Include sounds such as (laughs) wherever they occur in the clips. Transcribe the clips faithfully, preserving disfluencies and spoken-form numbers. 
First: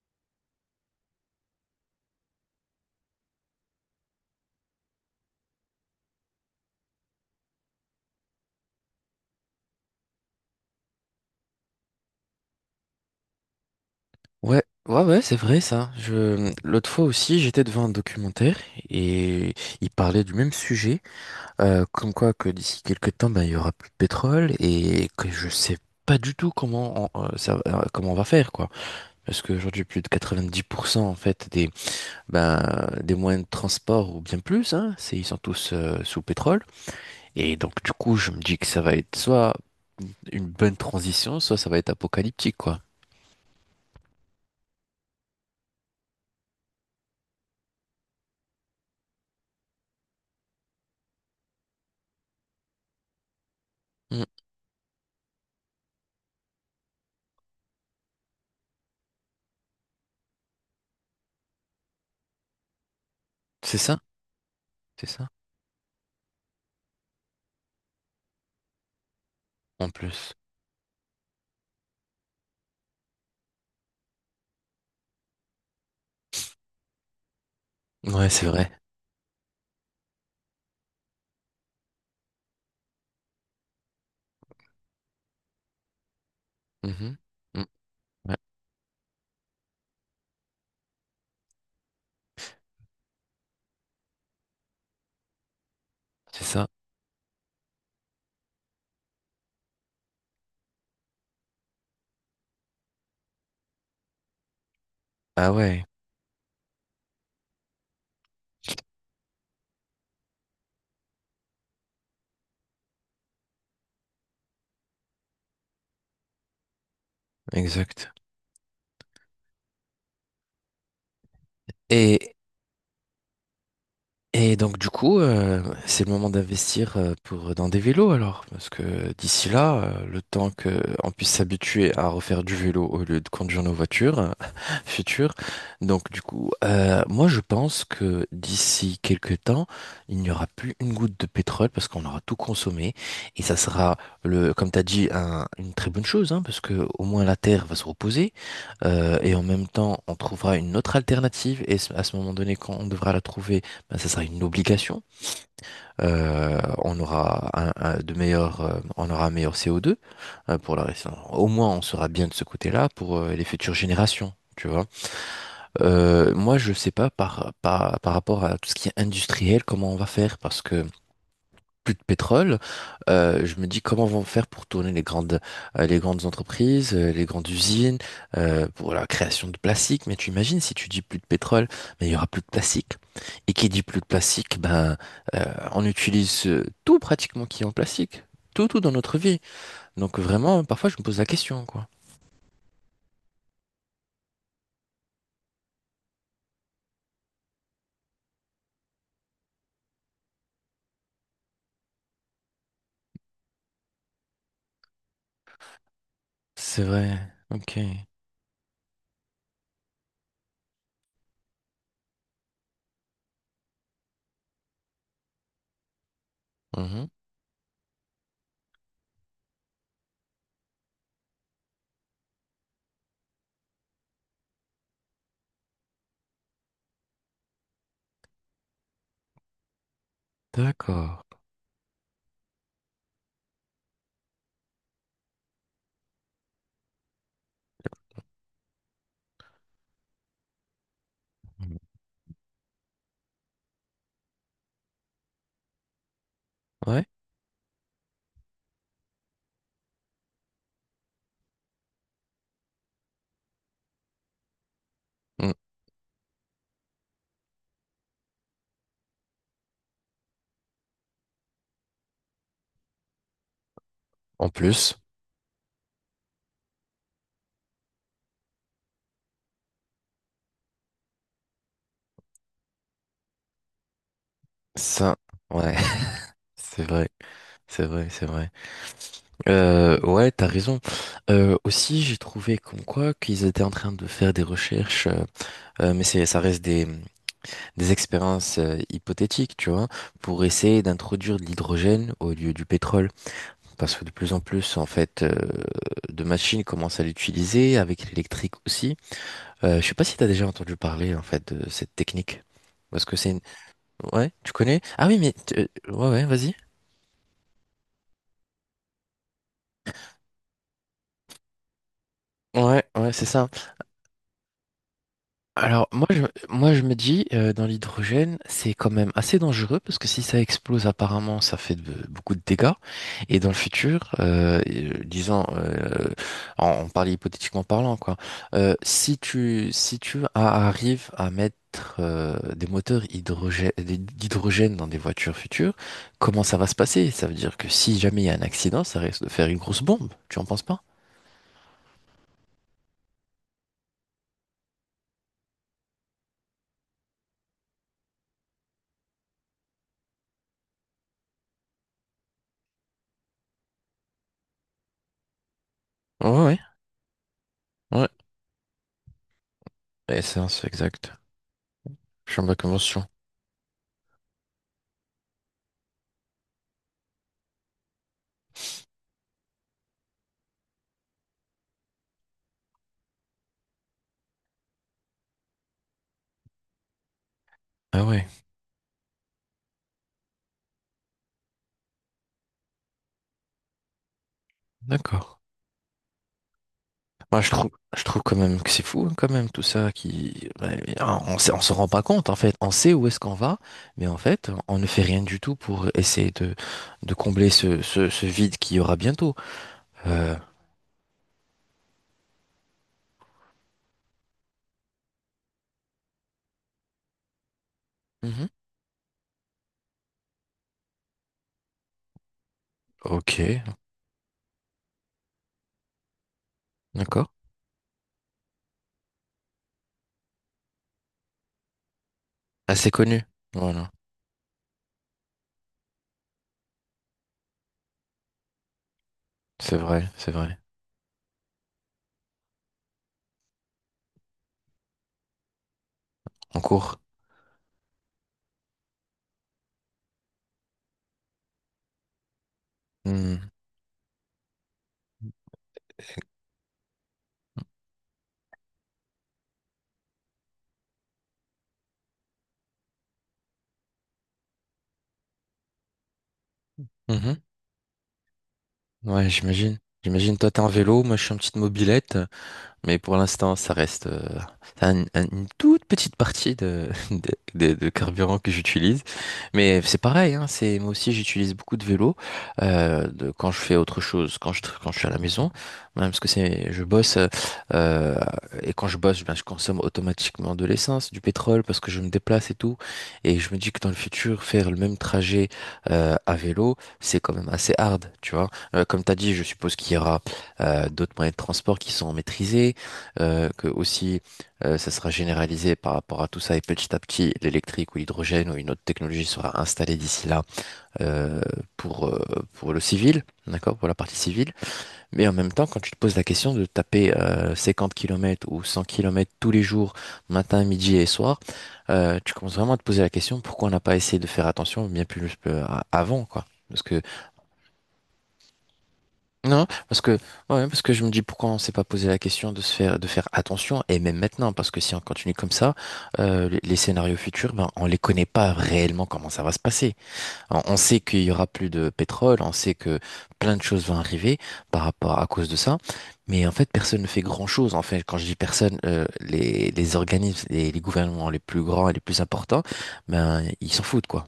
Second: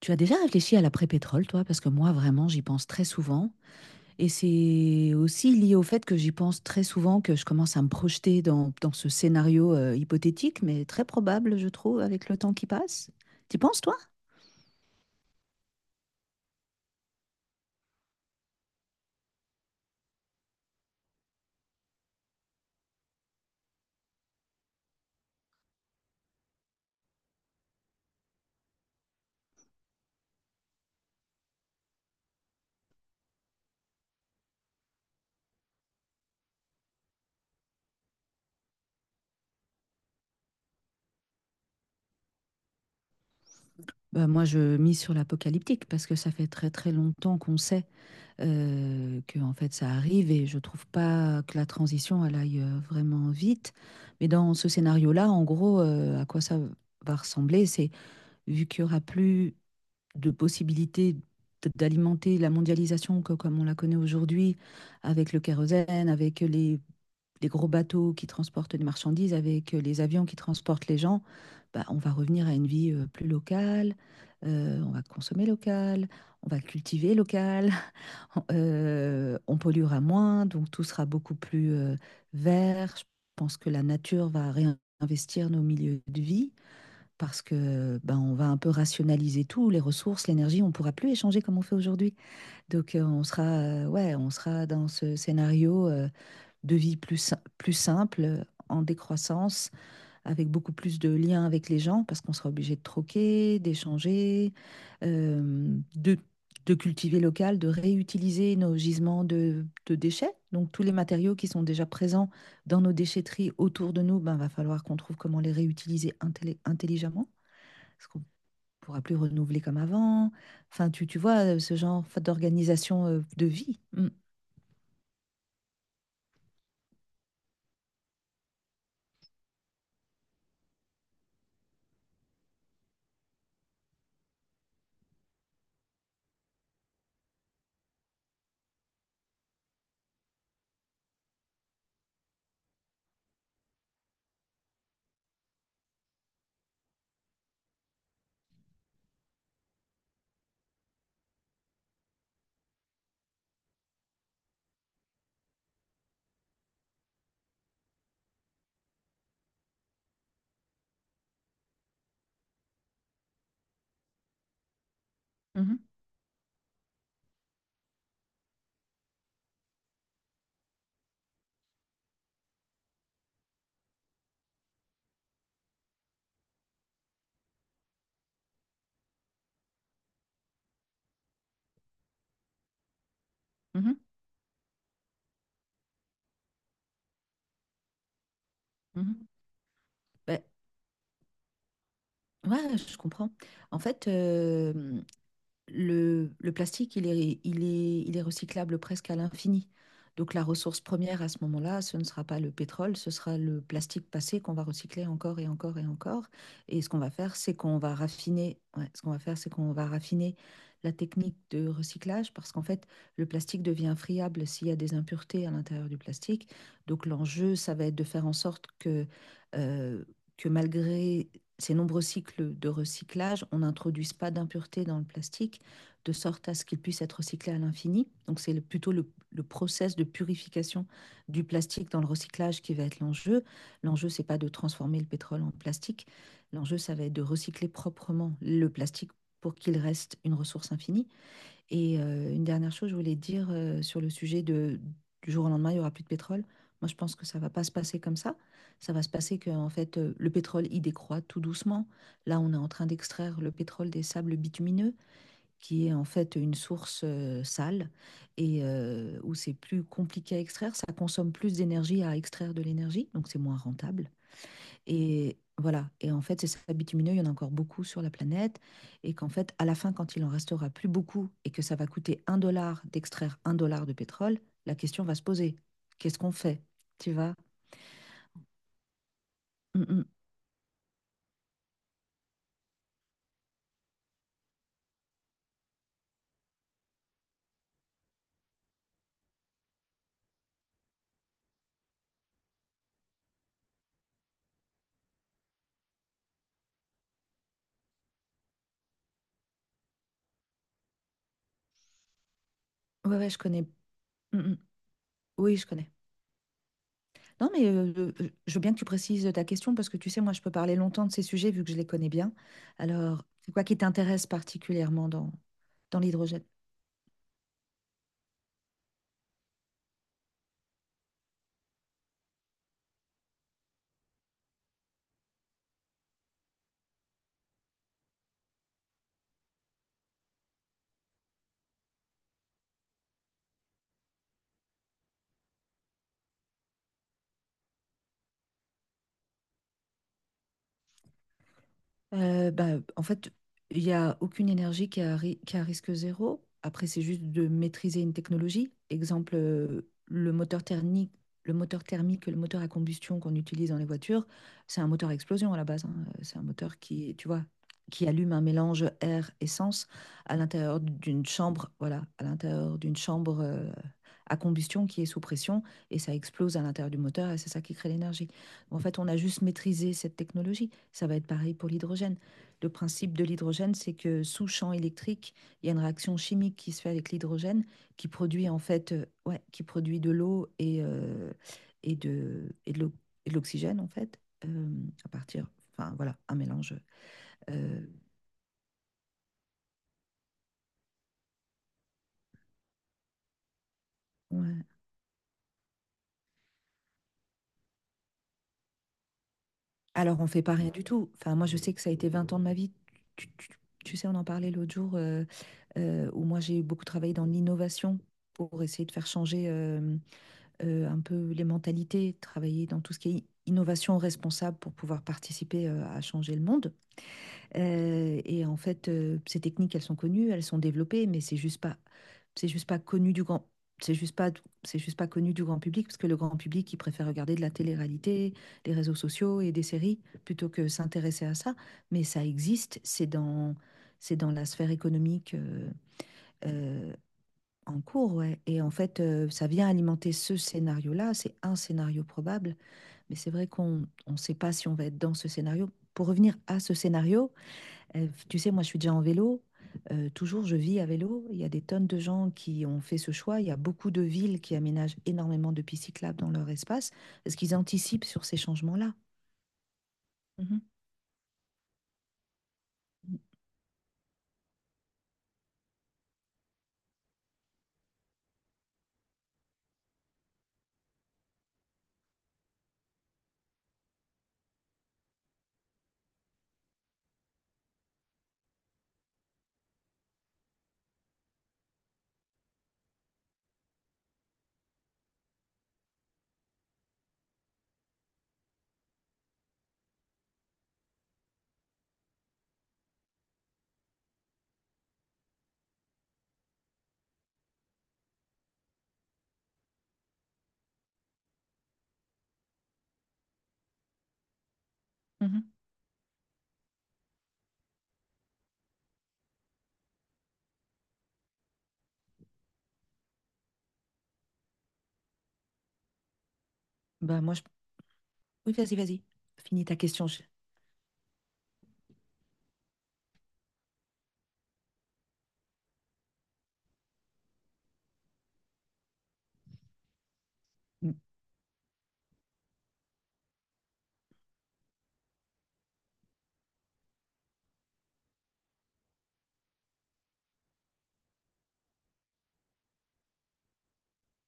Tu as déjà réfléchi à l'après-pétrole, toi? Parce que moi, vraiment, j'y pense très souvent. Et c'est aussi lié au fait que j'y pense très souvent, que je commence à me projeter dans, dans ce scénario euh, hypothétique, mais très probable, je trouve, avec le temps qui passe. T'y penses, toi? Ouais, ouais, ouais, c'est vrai ça. Je... L'autre fois aussi, j'étais devant un documentaire et il parlait du même sujet, euh, comme quoi que d'ici quelques temps, ben, il y aura plus de pétrole et que je sais pas du tout comment on, euh, ça, euh, comment on va faire quoi. Parce qu'aujourd'hui, plus de quatre-vingt-dix pour cent en fait des ben, des moyens de transport ou bien plus, hein, c'est ils sont tous euh, sous pétrole et donc du coup, je me dis que ça va être soit une bonne transition, soit ça va être apocalyptique quoi. Bah, moi, je mise sur l'apocalyptique parce que ça fait très très longtemps qu'on sait. euh, Que en fait ça arrive et je trouve pas que la transition elle aille, heu, vraiment vite. Mm. Mais dans ce scénario-là, en gros, heu, à quoi ça va ressembler, c'est vu qu'il y aura plus de possibilités d d'alimenter la mondialisation co comme on la C'est connaît ça, aujourd'hui, c'est ça. avec le kérosène, avec les les gros bateaux qui transportent des marchandises, avec En les avions plus. qui transportent les gens. Bah, on va revenir à une vie heu, plus locale, heu, on va consommer local, on va cultiver local, Ouais, c'est vrai. euh, on polluera moins, donc tout sera beaucoup plus euh, vert. Je pense que la nature va réinvestir nos milieux de vie Mhm. parce Mm, que ben, on ouais, va un peu rationaliser tout, les ressources, l'énergie, on ne pourra plus échanger comme on fait aujourd'hui. Donc euh, on sera, euh, ouais, on sera dans ce scénario euh, c'est ça. de vie plus, si- plus simple, en décroissance, avec beaucoup plus de liens avec les gens, parce qu'on sera obligé de troquer, d'échanger, Ah euh, ouais, de, de cultiver local, de réutiliser nos gisements de, de déchets. Donc tous les matériaux qui sont déjà présents dans nos déchetteries autour de nous, ben, va falloir qu'on trouve comment les réutiliser intelli- intelligemment, parce exact. qu'on ne pourra plus renouveler comme avant. Enfin, tu, tu vois, euh, ce genre Et, d'organisation euh, de vie. Mm. Et donc du coup, euh, c'est le moment d'investir euh, pour dans des vélos alors, parce que d'ici là, euh, le temps que on puisse s'habituer à refaire du vélo au lieu de conduire nos voitures euh, (laughs) futures. Donc du coup, euh, moi je pense que d'ici quelques temps, il n'y aura plus une goutte de pétrole parce qu'on aura tout consommé et ça sera le, comme t'as dit, un- une très bonne chose, hein, parce que au moins la Terre va se reposer euh, et en même temps, on trouvera une autre alternative et à ce moment donné, quand on devra la trouver ben, ça sera une obligation. Euh, on aura un, un- de meilleurs, euh, on aura un meilleur C O deux euh, pour la raison. Au moins, on sera bien de ce côté-là pour euh, les futures générations. Tu vois. Mhm, Euh, moi, je sais pas par, par, par rapport à tout ce qui est industriel, comment on va faire, parce que plus de pétrole, euh, je me dis comment vont faire pour tourner les grandes, euh, les grandes entreprises, euh, les grandes usines, euh, pour la création de plastique. Mais tu imagines si tu dis plus de pétrole, mais il y aura plus de plastique. Et qui dit mhm, plus de plastique, ben, euh, on utilise euh, tout pratiquement qui est en plastique, tout, tout dans notre mhm. vie. Donc Ben, vraiment, parfois je me pose la question, quoi. ouais, je comprends. En fait, euh, le, le plastique, il est, il est, il est recyclable presque à l'infini. Donc la ressource première à ce moment-là, ce ne sera pas le pétrole, ce sera le plastique passé qu'on va recycler encore et encore et encore. Et C'est ce qu'on va vrai. faire, c'est qu'on Ok. va raffiner, ouais, ce qu'on va faire, c'est qu'on va raffiner la technique de recyclage parce qu'en fait, le plastique devient friable s'il y a des impuretés à l'intérieur du plastique. Donc Mhm. l'enjeu, ça va être de faire en sorte que, euh, que malgré ces nombreux cycles de recyclage, on n'introduise pas d'impuretés dans le plastique de sorte à ce qu'il puisse être recyclé à l'infini. Donc c'est plutôt le, le process de purification D'accord. du plastique dans le recyclage qui va être l'enjeu. L'enjeu, c'est pas de transformer le pétrole en plastique. L'enjeu, ça va être de recycler proprement le plastique pour qu'il reste une ressource infinie. Mhm. Et euh, une dernière chose, je voulais dire euh, sur le sujet de, du jour au lendemain, il n'y aura plus de pétrole. Moi, je Ouais. pense que ça ne va pas se passer comme ça. Ça va se passer que, en fait, euh, le pétrole, il décroît tout doucement. Là, on est en train d'extraire le pétrole des sables bitumineux, Mm. qui est en fait une source euh, sale et euh, où c'est plus compliqué à extraire, ça consomme plus d'énergie à extraire de l'énergie, donc c'est moins rentable. En plus, Et voilà, et en fait, ces sables bitumineux, il y en a encore beaucoup sur la planète, et qu'en fait, à la fin, quand il en restera plus beaucoup et que ça va coûter un dollar d'extraire un dollar de pétrole, la question va ça, se poser. ouais, Qu'est-ce qu'on (laughs) fait? c'est vrai, Tu vois? c'est vrai, c'est vrai. Mm, Euh, mm. ouais, t'as raison. Euh, aussi, j'ai trouvé comme quoi qu'ils étaient en train de faire des recherches, euh, euh, mais c'est, ça reste des, des expériences euh, hypothétiques, tu vois, pour essayer d'introduire de l'hydrogène au lieu du pétrole, parce que de plus en plus, en fait, euh, de machines commencent à l'utiliser avec l'électrique aussi. Euh, je sais pas si t'as déjà entendu parler en fait de cette technique, parce que Ouais, c'est ouais, je une... connais. Ouais, Mm, tu mm. connais? Ah oui, mais Oui, t- je euh, connais. ouais, ouais, vas-y. Non, mais euh, euh, je veux bien que tu précises ta question parce que tu sais, moi, je peux parler longtemps de ces sujets vu que je les connais bien. Ouais, ouais, Alors, c'est ça. c'est quoi qui t'intéresse particulièrement dans, Alors dans moi je, l'hydrogène? moi je me dis euh, dans l'hydrogène c'est quand même assez dangereux parce que si ça explose apparemment ça fait de- beaucoup de dégâts et dans le futur euh, euh, disons euh, on, on parle hypothétiquement parlant quoi euh, si tu si tu a- arrives à mettre euh, des moteurs hydrogè- d'hydrogène dans des voitures futures comment ça va se passer? Ça veut dire que si jamais il y a un accident ça risque de faire une grosse bombe tu en penses pas? Euh, bah, en fait, il n'y a aucune énergie qui a, ri- qui a risque zéro. Après, c'est juste de maîtriser une technologie. Exemple, euh, le moteur thermique, le moteur thermique, le moteur à combustion qu'on utilise dans les voitures, c'est un moteur à explosion à la base. Hein. Euh, Ouais C'est un ouais moteur qui, tu vois, qui ouais allume un mélange air-essence et à ça c'est l'intérieur exact d'une chambre, voilà, à je suis en ma l'intérieur d'une convention chambre euh, à combustion, qui est sous pression, et ça explose à l'intérieur du moteur et c'est ça qui crée l'énergie. En fait, on a juste maîtrisé cette technologie. Ça va être pareil pour l'hydrogène. Le principe de l'hydrogène, c'est que sous champ électrique, il y a une réaction chimique qui se fait avec l'hydrogène, ah qui ouais. produit en fait, euh, ouais, qui produit de l'eau et, euh, et de, et de l'o- et de l'oxygène en fait, euh, à D'accord. partir, enfin voilà, un mélange. Moi, je trouve, euh, je trouve quand même que c'est fou, hein, quand même, tout ça qui, ouais, on ne on s'en rend pas compte, en fait. On sait où est-ce qu'on va, mais en fait, ouais. on ne fait rien du tout pour essayer de, de combler ce, ce, ce vide qu'il y aura bientôt. Alors on Euh, fait pas rien du tout. Enfin moi je sais que ça a été vingt ans de ma vie. Tu, tu- tu sais, on en parlait l'autre jour, euh, euh, où moi j'ai beaucoup travaillé dans l'innovation mhm. pour essayer de faire changer. euh, euh, un peu les mentalités, travailler dans tout ce qui est Ok, innovation responsable pour pouvoir participer euh, à changer le monde. d'accord. Euh, et en fait, euh, ces techniques, elles sont connues, elles sont développées, mais c'est juste pas, c'est juste pas Assez connu connu. du grand, Voilà. c'est juste pas, c'est juste pas connu du grand public, parce que le grand public, il préfère regarder de la télé-réalité, les réseaux sociaux et des C'est séries vrai, c'est plutôt vrai. que s'intéresser à ça. Mais ça existe, c'est dans, c'est dans la sphère économique. euh, En euh, cours. en cours, ouais. Et en fait, euh, ça vient alimenter ce scénario-là. C'est un scénario probable, mais c'est vrai Hmm. qu'on ne sait pas si on va être dans ce scénario. Pour revenir à ce scénario, euh, tu sais, moi, je suis déjà en vélo. Euh, toujours, je vis à vélo. Il y a des tonnes de gens qui ont fait ce choix. Il y a beaucoup de villes qui aménagent énormément de pistes cyclables dans leur espace parce Mhm. qu'ils anticipent sur ces changements-là. Ouais, j'imagine. J'imagine, toi, t'es Mhm. en vélo, moi, je suis en petite mobilette. Mais pour l'instant, ça reste euh, un- un- une toute petite partie de, (laughs) de, de- de carburant que j'utilise. Mais c'est pareil, hein, c'est, moi aussi j'utilise beaucoup de vélo euh, de, quand je fais autre chose, quand je, tra- quand je suis à la maison, même parce que c'est, je bosse euh, euh, et quand je bosse, ben, je consomme automatiquement de l'essence, du pétrole parce que je me déplace et tout. Et je me dis que dans le futur, faire le même trajet euh, à vélo, c'est quand même assez hard, tu vois. Euh, comme tu as dit, je suppose qu'il y aura euh, d'autres moyens de transport qui sont maîtrisés euh, que aussi euh, ça sera généralisé par rapport à tout ça et petit à petit l'électrique ou l'hydrogène ou une autre technologie sera installée d'ici là euh, pour, euh, pour le civil, d'accord, pour la partie civile. Mais en même Mhm. temps, quand tu te poses la question de taper euh, cinquante kilomètres ou cent kilomètres tous les jours, matin, midi et soir, euh, tu commences vraiment à te poser la question pourquoi on n'a pas essayé de faire attention bien plus euh, à- avant, quoi. Parce que Bah, moi, je... Oui, vas-y, vas-y. Finis non, ta parce question. que, je- ouais, parce que je me dis pourquoi on s'est pas posé la question de se faire, de faire attention, et même maintenant, parce que si on continue comme ça, euh, les, les scénarios futurs, ben, on les connaît pas réellement comment ça va se passer. On, on Mmh. sait qu'il y aura plus de pétrole, on sait que plein de choses vont arriver par rapport à cause de ça, mais en fait, personne ne fait grand-chose. En fait, quand je dis personne, euh, les, les organismes, les, les gouvernements les plus grands et les plus importants, ben, ils s'en foutent, quoi.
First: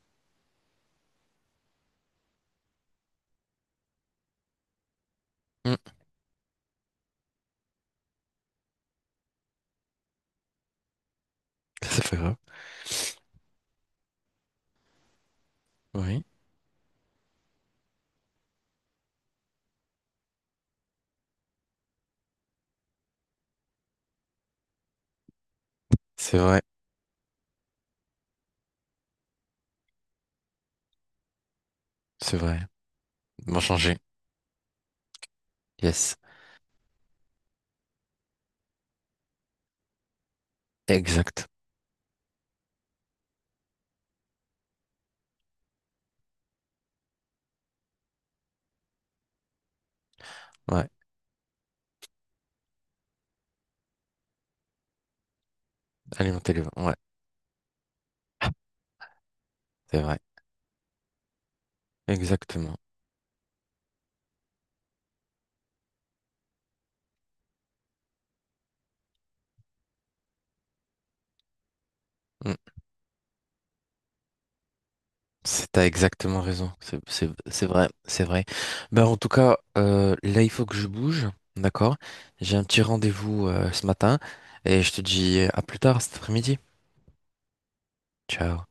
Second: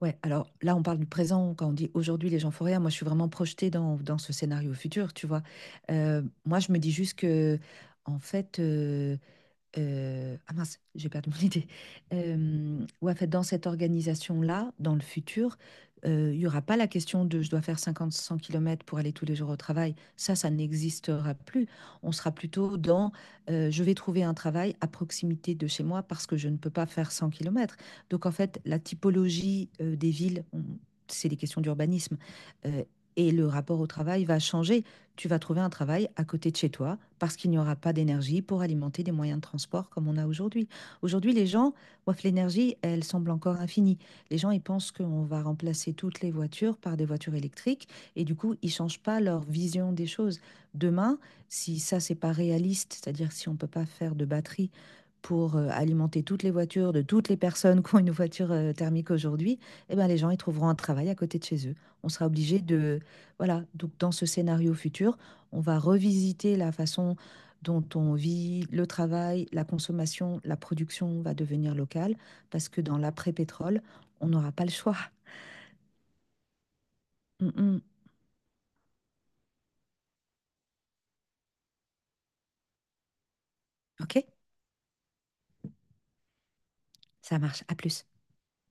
Ouais, alors là, on parle du présent, quand on dit aujourd'hui les gens font rien, moi je suis vraiment projetée dans, dans ce scénario futur, tu vois. Mm. Euh, moi, je me dis juste que, en fait, euh, euh, ah mince, j'ai perdu mon (laughs) idée. Ça, c'est pas grave. Euh, ouais, en fait, dans cette organisation-là, dans le futur, Oui, euh, il n'y aura pas la question de je dois faire cinquante à cent km pour aller tous les jours au travail. Ça, ça n'existera plus. On sera plutôt dans, euh, je vais trouver un travail à proximité de chez moi parce que C'est je ne vrai, peux pas faire cent kilomètres. Donc, en fait, la typologie euh, des villes, on- c'est des questions d'urbanisme, c'est vrai. euh, et le Bon rapport au changer. travail va changer. Tu vas trouver un travail Yes. à côté de chez toi parce qu'il n'y aura pas d'énergie pour alimenter des moyens de transport comme on a aujourd'hui. Aujourd'hui, les Exact. gens, ouaf, l'énergie, elle semble encore infinie. Les gens, ils pensent qu'on va remplacer toutes les voitures par des voitures électriques et du coup, ils changent pas leur vision des choses. Ouais. Demain, si ça, c'est pas réaliste, c'est-à-dire si on peut pas faire de batterie pour euh, alimenter toutes les Alimenter les vents. voitures Ouais. de toutes les personnes qui ont une voiture euh, thermique aujourd'hui, eh C'est ben, les vrai. gens ils trouveront un travail à côté de chez eux. On sera obligé Exactement. de, voilà, donc dans ce scénario futur, on va revisiter la façon dont on vit, le travail, la consommation, la production va devenir locale, Mm. parce que dans l'après-pétrole, on n'aura pas le choix. C'est, t'as exactement raison. C'est, c'est, Mm, c'est mm. vrai. C'est vrai. Ben, en tout cas, euh, là, il faut que je bouge. D'accord? J'ai un petit rendez-vous, euh, ce Ok? matin. Et je te dis à plus tard cet après-midi. Ça marche, à plus. Ciao.